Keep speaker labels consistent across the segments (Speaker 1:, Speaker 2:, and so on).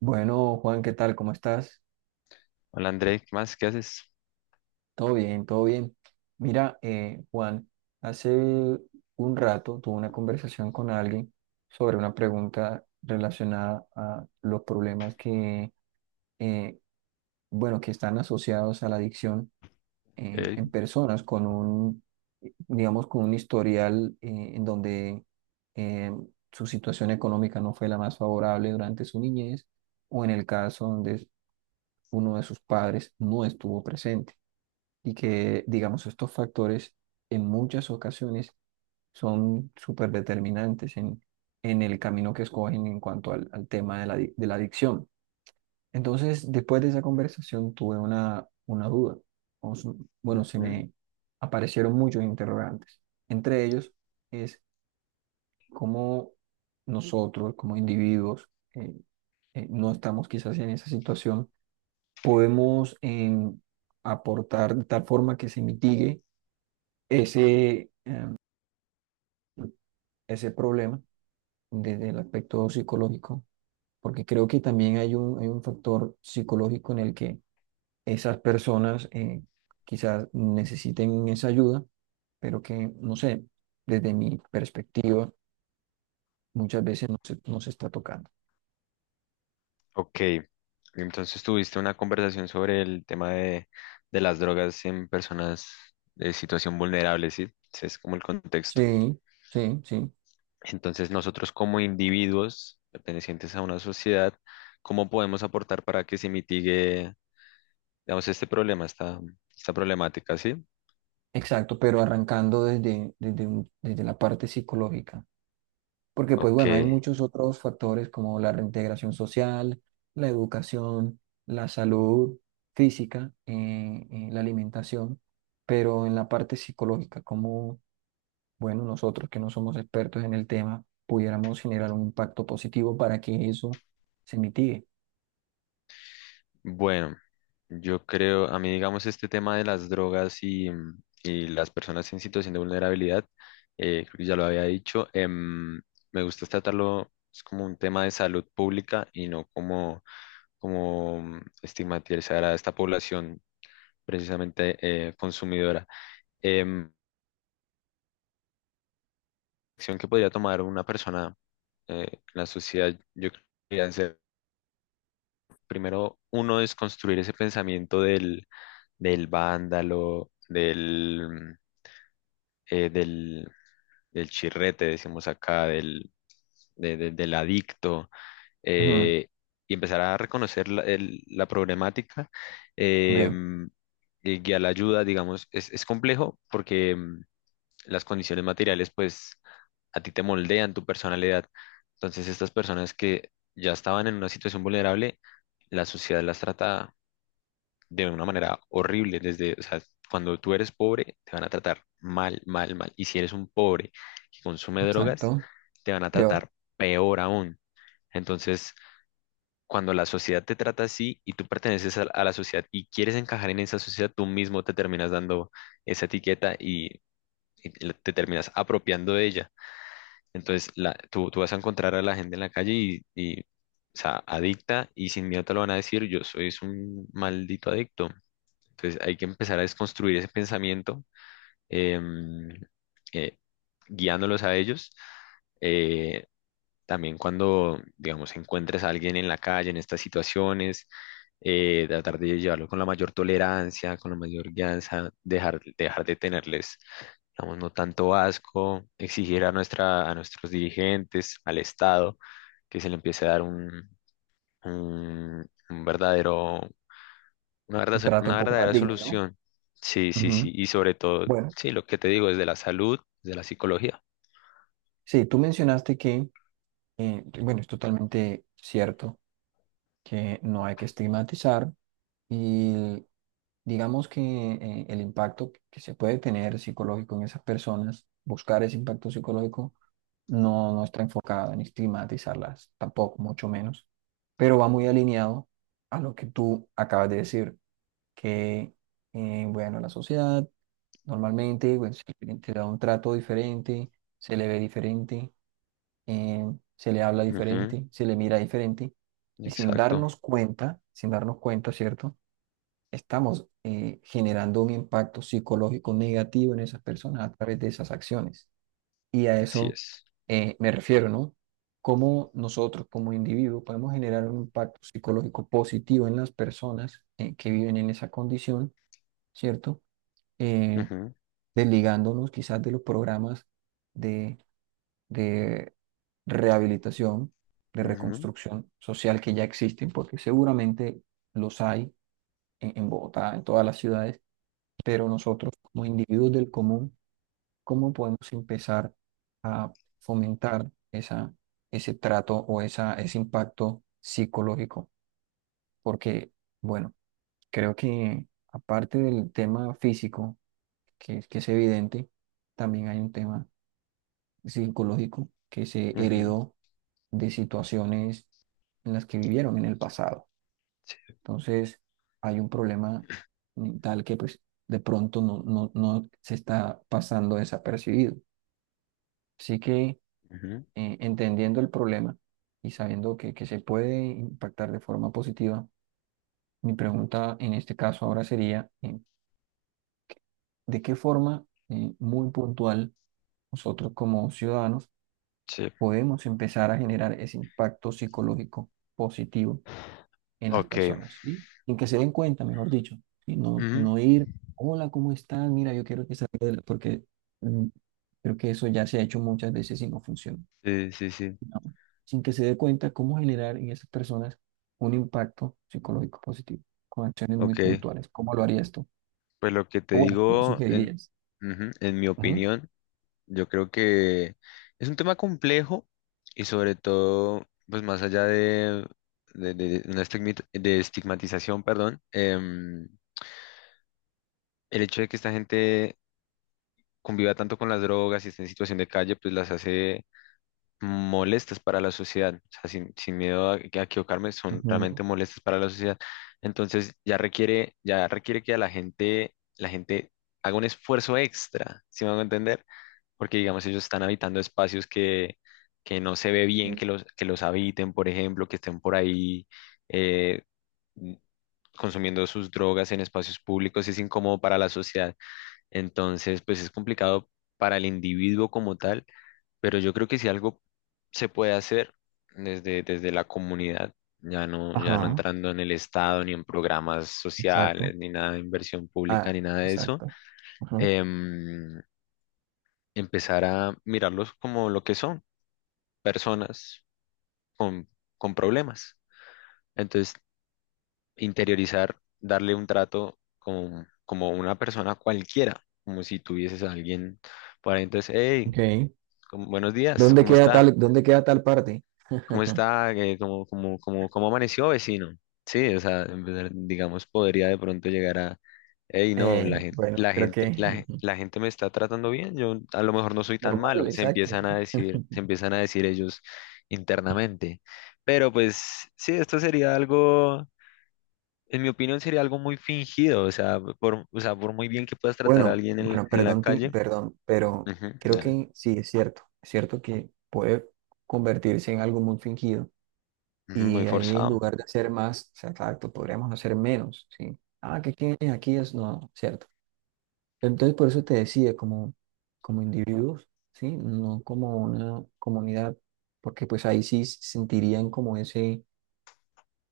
Speaker 1: Bueno, Juan, ¿qué tal? ¿Cómo estás?
Speaker 2: Hola André, ¿qué más? ¿Qué haces?
Speaker 1: Todo bien, todo bien. Mira, Juan, hace un rato tuve una conversación con alguien sobre una pregunta relacionada a los problemas que, eh, bueno, que están asociados a la adicción en
Speaker 2: Ok.
Speaker 1: personas digamos, con un historial en donde eh, su situación económica no fue la más favorable durante su niñez o en el caso donde uno de sus padres no estuvo presente. Y que, digamos, estos factores en muchas ocasiones son súper determinantes en el camino que escogen en cuanto al tema de de la adicción. Entonces, después de esa conversación tuve una duda. Bueno, se
Speaker 2: Ujú.
Speaker 1: me aparecieron muchos interrogantes. Entre ellos es cómo nosotros, como individuos, eh, no estamos quizás en esa situación, podemos aportar de tal forma que se mitigue ese, ese problema desde el aspecto psicológico, porque creo que también hay un factor psicológico en el que esas personas quizás necesiten esa ayuda, pero que, no sé, desde mi perspectiva, muchas veces no se está tocando.
Speaker 2: Ok, entonces tuviste una conversación sobre el tema de las drogas en personas de situación vulnerable, ¿sí? Ese es como el contexto.
Speaker 1: Sí, sí, sí,
Speaker 2: Entonces, nosotros, como individuos pertenecientes a una sociedad, ¿cómo podemos aportar para que se mitigue, digamos, este problema, esta problemática? ¿Sí?
Speaker 1: exacto, pero arrancando desde la parte psicológica. Porque pues
Speaker 2: Ok.
Speaker 1: bueno, hay muchos otros factores como la reintegración social, la educación, la salud física, la alimentación, pero en la parte psicológica, como bueno, nosotros que no somos expertos en el tema, pudiéramos generar un impacto positivo para que eso se mitigue.
Speaker 2: Bueno, yo creo, a mí, digamos, este tema de las drogas y las personas en situación de vulnerabilidad, creo que ya lo había dicho. Me gusta tratarlo es como un tema de salud pública y no como, estigmatizar a esta población, precisamente, consumidora. Em, Acción que podría tomar una persona en la sociedad, yo creo que podrían ser: primero, uno es construir ese pensamiento del vándalo, eh, del, del chirrete, decimos acá, del adicto,
Speaker 1: Ujú.
Speaker 2: eh, y empezar a reconocer la problemática,
Speaker 1: Ok,
Speaker 2: em, y guiar la ayuda. Digamos, es complejo porque em, las condiciones materiales, pues, a ti te moldean tu personalidad. Entonces, estas personas que ya estaban en una situación vulnerable, la sociedad las trata de una manera horrible. Desde, o sea, cuando tú eres pobre, te van a tratar mal, mal, mal. Y si eres un pobre que consume drogas,
Speaker 1: exacto.
Speaker 2: te van a
Speaker 1: Peor.
Speaker 2: tratar peor aún. Entonces, cuando la sociedad te trata así y tú perteneces a la sociedad y quieres encajar en esa sociedad, tú mismo te terminas dando esa etiqueta y te terminas apropiando de ella. Entonces, tú vas a encontrar a la gente en la calle y, o sea, adicta, y sin miedo te lo van a decir: yo soy un maldito adicto. Entonces, hay que empezar a desconstruir ese pensamiento, em, eh, guiándolos a ellos. Eh, también, cuando, digamos, encuentres a alguien en la calle, en estas situaciones, tratar de llevarlo con la mayor tolerancia, con la mayor guianza, dejar de tenerles, digamos, no tanto asco, exigir a nuestros dirigentes, al Estado, que se le empiece a dar un verdadero,
Speaker 1: Un trato un
Speaker 2: una
Speaker 1: poco más
Speaker 2: verdadera
Speaker 1: digno, ¿no?
Speaker 2: solución. Sí, sí,
Speaker 1: Ujú.
Speaker 2: sí. Y sobre todo,
Speaker 1: Bueno,
Speaker 2: sí, lo que te digo, desde la salud, de la psicología.
Speaker 1: sí, tú mencionaste que, bueno, es totalmente cierto que no hay que estigmatizar y digamos que el impacto que se puede tener psicológico en esas personas, buscar ese impacto psicológico, no está enfocado en estigmatizarlas, tampoco, mucho menos, pero va muy alineado a lo que tú acabas de decir, que, bueno, la sociedad normalmente, bueno, se le da un trato diferente, se le ve diferente, eh, se le habla
Speaker 2: Ujú.
Speaker 1: diferente, se le mira diferente, y sin
Speaker 2: Exacto,
Speaker 1: darnos cuenta, sin darnos cuenta, ¿cierto? Estamos generando un impacto psicológico negativo en esas personas a través de esas acciones. Y a
Speaker 2: así
Speaker 1: eso
Speaker 2: es.
Speaker 1: me refiero, ¿no? Cómo nosotros como individuo podemos generar un impacto psicológico positivo en las personas que viven en esa condición, ¿cierto? eh,
Speaker 2: Ujú,
Speaker 1: Desligándonos quizás de los programas de, de rehabilitación, de
Speaker 2: ujú,
Speaker 1: reconstrucción social que ya existen, porque seguramente los hay en Bogotá, en todas las ciudades, pero nosotros como individuos del común, ¿cómo podemos empezar a fomentar ese trato o ese impacto psicológico? Porque, bueno, creo que aparte del tema físico, que es evidente, también hay un tema psicológico que se
Speaker 2: ujú.
Speaker 1: heredó de situaciones en las que vivieron en el pasado.
Speaker 2: Sí,
Speaker 1: Entonces, hay un problema mental que pues de pronto no se está pasando desapercibido. Así que
Speaker 2: ujú,
Speaker 1: entendiendo el problema y sabiendo que se puede impactar de forma positiva, mi pregunta en este caso ahora sería, ¿de qué forma muy puntual nosotros como ciudadanos
Speaker 2: sí.
Speaker 1: podemos empezar a generar ese impacto psicológico positivo en las
Speaker 2: Ok.
Speaker 1: personas, ¿sí? Sin que se den cuenta, mejor dicho, y
Speaker 2: Ujú.
Speaker 1: no ir, hola, ¿cómo están? Mira, yo quiero que salga de la-", porque mm, creo que eso ya se ha hecho muchas veces y no funciona,
Speaker 2: Sí, sí, sí.
Speaker 1: ¿no? Sin que se dé cuenta cómo generar en esas personas un impacto psicológico positivo, con acciones muy
Speaker 2: Ok.
Speaker 1: puntuales. ¿Cómo lo harías tú?
Speaker 2: Pues lo que te
Speaker 1: O bueno, ¿cómo
Speaker 2: digo,
Speaker 1: sugerirías?
Speaker 2: ujú, en mi
Speaker 1: Ujú,
Speaker 2: opinión, yo creo que es un tema complejo, y, sobre todo, pues más allá de, de una de estigmatización, perdón. Em, el hecho de que esta gente conviva tanto con las drogas y esté en situación de calle, pues, las hace molestas para la sociedad. O sea, sin miedo a equivocarme, son
Speaker 1: ujú.
Speaker 2: realmente molestas para la sociedad. Entonces, ya requiere que a la gente haga un esfuerzo extra, si me van a entender? Porque, digamos, ellos están habitando espacios que no se ve bien que los habiten, por ejemplo, que estén por ahí eh, consumiendo sus drogas en espacios públicos. Es incómodo para la sociedad. Entonces, pues, es complicado para el individuo como tal, pero yo creo que si algo se puede hacer desde, desde la comunidad, ya no, ya no
Speaker 1: Ajá,
Speaker 2: entrando en el Estado, ni en programas
Speaker 1: exacto.
Speaker 2: sociales, ni nada de inversión pública,
Speaker 1: Ah,
Speaker 2: ni nada de eso,
Speaker 1: exacto. Ajá,
Speaker 2: em, empezar a mirarlos como lo que son: personas con, con problemas. Entonces, interiorizar, darle un trato como, como una persona cualquiera, como si tuvieses a alguien por ahí, entonces, hey,
Speaker 1: ok.
Speaker 2: buenos días, ¿cómo está?
Speaker 1: Dónde queda tal parte?
Speaker 2: ¿Cómo está? ¿Cómo amaneció, vecino? Sí, o sea, en verdad, digamos, podría de pronto llegar a, hey, no, la gente,
Speaker 1: Bueno,
Speaker 2: la
Speaker 1: creo
Speaker 2: gente,
Speaker 1: que
Speaker 2: la, gen- la gente me está tratando bien, yo a lo mejor no soy tan
Speaker 1: normal,
Speaker 2: malo,
Speaker 1: exacto.
Speaker 2: se empiezan a decir ellos internamente. Pero, pues, sí, esto sería algo, en mi opinión, sería algo muy fingido. O sea, o sea, por muy bien que puedas tratar a
Speaker 1: Bueno,
Speaker 2: alguien
Speaker 1: bueno,
Speaker 2: en la
Speaker 1: perdón,
Speaker 2: calle.
Speaker 1: perdón, pero
Speaker 2: Ujú,
Speaker 1: creo
Speaker 2: claro.
Speaker 1: que sí, es cierto. Es cierto que puede convertirse en algo muy fingido.
Speaker 2: Ujú,
Speaker 1: Y
Speaker 2: muy
Speaker 1: ahí en
Speaker 2: forzado.
Speaker 1: lugar de hacer más, o sea, exacto, podríamos hacer menos, ¿sí? Ah, que aquí, aquí es no, ¿cierto? Entonces, por eso te decía, como, como individuos, ¿sí? No como una comunidad, porque pues ahí sí sentirían como ese,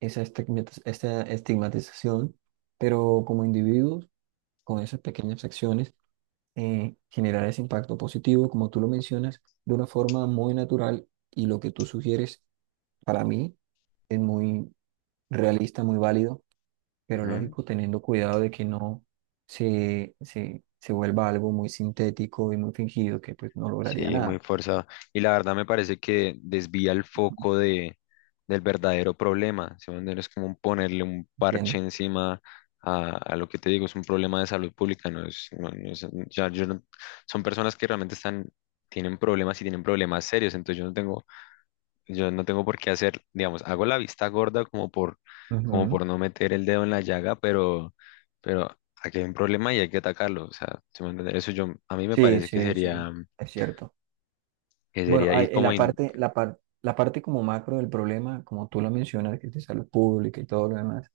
Speaker 1: esta estigmatización, pero como individuos, con esas pequeñas acciones, generar ese impacto positivo, como tú lo mencionas, de una forma muy natural y lo que tú sugieres para mí es muy realista, muy válido pero
Speaker 2: Ujú.
Speaker 1: lógico, teniendo cuidado de que no se vuelva algo muy sintético y muy fingido, que pues no lograría
Speaker 2: Sí, muy
Speaker 1: nada.
Speaker 2: forzado. Y la verdad me parece que desvía el
Speaker 1: ¿No?
Speaker 2: foco del verdadero problema. ¿Sí me entiendes? Es como un ponerle un
Speaker 1: ¿Entiendes?
Speaker 2: parche encima a lo que te digo: es un problema de salud pública. No es, no- no es- ya yo no- Son personas que realmente tienen problemas, y tienen problemas serios. Entonces, yo no tengo, por qué hacer, digamos, hago la vista gorda, como por, como
Speaker 1: Ujú.
Speaker 2: por no meter el dedo en la llaga, pero aquí hay un problema y hay que atacarlo. O sea, ¿sí me entiendes? Eso, a mí me
Speaker 1: Sí,
Speaker 2: parece que
Speaker 1: sí, sí,
Speaker 2: sería,
Speaker 1: es cierto. Bueno,
Speaker 2: y
Speaker 1: en
Speaker 2: como...
Speaker 1: la parte, la parte como macro del problema, como tú lo mencionas, que es de salud pública y todo lo demás,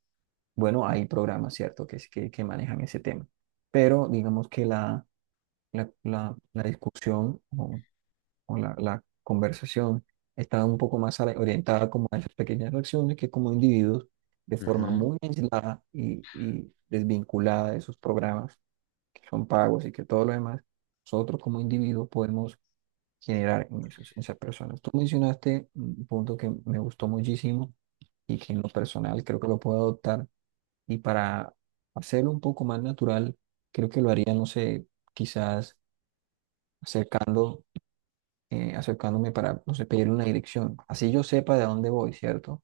Speaker 1: bueno, hay programas, ¿cierto?, que manejan ese tema. Pero digamos que la discusión, o la conversación estaba un poco más orientada como a esas pequeñas acciones que como individuos, de forma
Speaker 2: ujú.
Speaker 1: muy aislada y desvinculada de esos programas, que son pagos y que todo lo demás, nosotros como individuos podemos generar en en esas personas. Tú mencionaste un punto que me gustó muchísimo y que en lo personal creo que lo puedo adoptar y para hacerlo un poco más natural, creo que lo haría, no sé, quizás acercando acercándome para, no sé, pedirle una dirección. Así yo sepa de dónde voy, ¿cierto?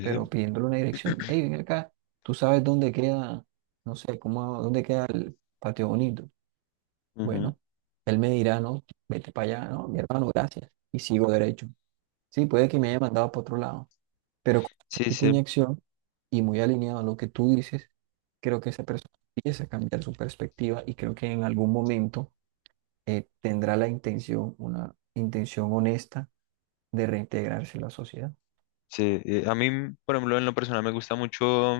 Speaker 1: Pero pidiéndole una dirección. Hey, ven acá, tú sabes dónde queda, no sé, cómo, dónde queda el patio bonito.
Speaker 2: Ujú.
Speaker 1: Bueno, él me dirá, no, vete para allá, no, mi hermano, gracias. Y sigo derecho. Sí, puede que me haya mandado para otro lado, pero con esa
Speaker 2: Sí,
Speaker 1: pequeña
Speaker 2: sí,
Speaker 1: acción y muy alineado a lo que tú dices, creo que esa persona empieza a cambiar su perspectiva y creo que en algún momento tendrá la intención, una intención honesta de reintegrarse a la sociedad.
Speaker 2: sí. A mí, por ejemplo, en lo personal me gusta mucho,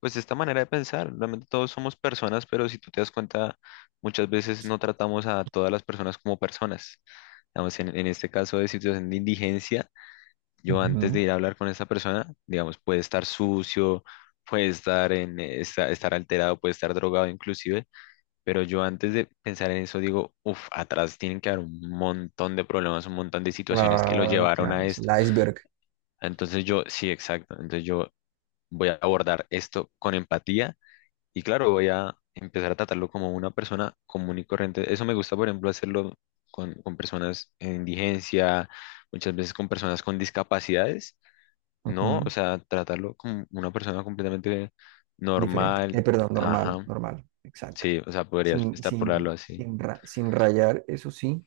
Speaker 2: pues, esta manera de pensar. Realmente todos somos personas, pero, si tú te das cuenta, muchas veces no tratamos a todas las personas como personas. Digamos, en este caso de situación de indigencia, yo, antes
Speaker 1: Ujú.
Speaker 2: de ir a hablar con esa persona, digamos, puede estar sucio, puede estar estar alterado, puede estar drogado inclusive. Pero, yo, antes de pensar en eso, digo, uff, atrás tienen que haber un montón de problemas, un montón de situaciones que lo
Speaker 1: Claro,
Speaker 2: llevaron
Speaker 1: claro,
Speaker 2: a
Speaker 1: es el
Speaker 2: esto.
Speaker 1: iceberg.
Speaker 2: Sí, exacto. Entonces, yo voy a abordar esto con empatía, y, claro, voy a empezar a tratarlo como una persona común y corriente. Eso me gusta, por ejemplo, hacerlo con personas en indigencia, muchas veces con personas con discapacidades, ¿no? O
Speaker 1: Ujú.
Speaker 2: sea, tratarlo como una persona completamente
Speaker 1: Diferente.
Speaker 2: normal.
Speaker 1: Perdón, normal,
Speaker 2: Ajá,
Speaker 1: normal, exacto.
Speaker 2: sí, o sea, podrías
Speaker 1: Sin,
Speaker 2: extrapolarlo
Speaker 1: sin,
Speaker 2: así.
Speaker 1: sin, ra- sin rayar, eso sí,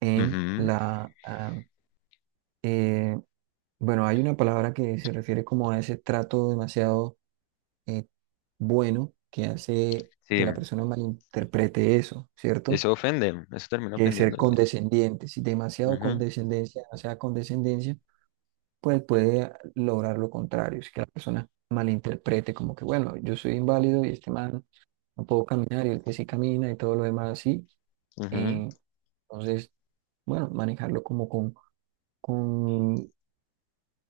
Speaker 1: en la... ah, eh, bueno, hay una palabra que se refiere como a ese trato demasiado, eh, bueno, que hace que
Speaker 2: Sí,
Speaker 1: la persona malinterprete eso, ¿cierto?
Speaker 2: eso ofende, eso termina
Speaker 1: Que es ser
Speaker 2: ofendiendo.
Speaker 1: condescendiente. Si demasiado
Speaker 2: Ujú,
Speaker 1: condescendencia, demasiada condescendencia pues puede lograr lo contrario, es que la persona malinterprete como que, bueno, yo soy inválido y este man no puedo caminar y el que sí camina y todo lo demás así.
Speaker 2: ujú.
Speaker 1: Eh, entonces, bueno, manejarlo como con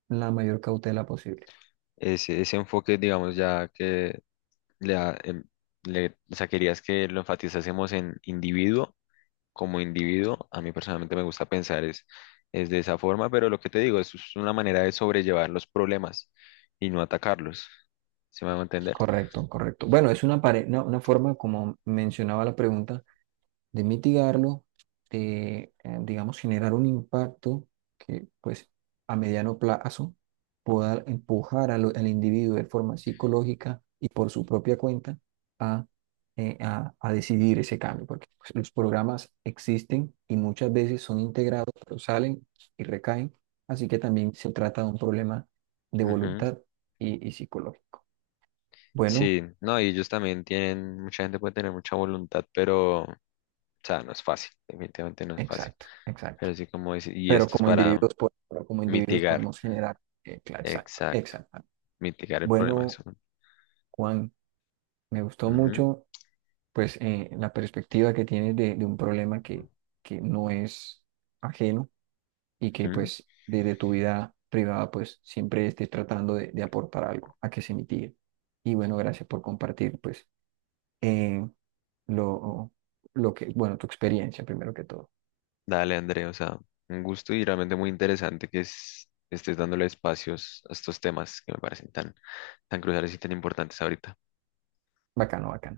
Speaker 1: la mayor cautela posible.
Speaker 2: Ese enfoque, digamos, ya que le, da, em, le, o sea, querías que lo enfatizásemos en individuo, como individuo, a mí, personalmente, me gusta pensar es de esa forma, pero, lo que te digo, eso es una manera de sobrellevar los problemas y no atacarlos. ¿Se me va a entender?
Speaker 1: Correcto, correcto. Bueno, es una forma, como mencionaba la pregunta, de mitigarlo, de, digamos, generar un impacto que, pues, a mediano plazo pueda empujar al individuo de forma psicológica y por su propia cuenta a, a decidir ese cambio, porque pues, los programas existen y muchas veces son integrados, pero salen y recaen, así que también se trata de un problema de
Speaker 2: Ujú.
Speaker 1: voluntad y psicológico. Bueno,
Speaker 2: Sí, no, y ellos también mucha gente puede tener mucha voluntad, pero, o sea, no es fácil, definitivamente no es fácil.
Speaker 1: exacto, exacto.
Speaker 2: Pero, sí, como dice, y
Speaker 1: Pero
Speaker 2: esto es
Speaker 1: como
Speaker 2: para
Speaker 1: individuos, pero como individuos
Speaker 2: mitigar,
Speaker 1: podemos generar. Exacto,
Speaker 2: exacto,
Speaker 1: exacto.
Speaker 2: mitigar el problema.
Speaker 1: Bueno,
Speaker 2: Eso.
Speaker 1: Juan, me gustó
Speaker 2: Ujú,
Speaker 1: mucho pues la perspectiva que tienes de un problema que no es ajeno y que
Speaker 2: ujú.
Speaker 1: pues desde tu vida privada pues siempre estés tratando de aportar algo a que se mitigue. Y bueno, gracias por compartir pues eh, lo, lo que, bueno, tu experiencia primero que todo.
Speaker 2: Dale, André, o sea, un gusto, y realmente muy interesante que estés dándole espacios a estos temas que me parecen tan, tan cruciales y tan importantes ahorita.
Speaker 1: Bacano, bacano.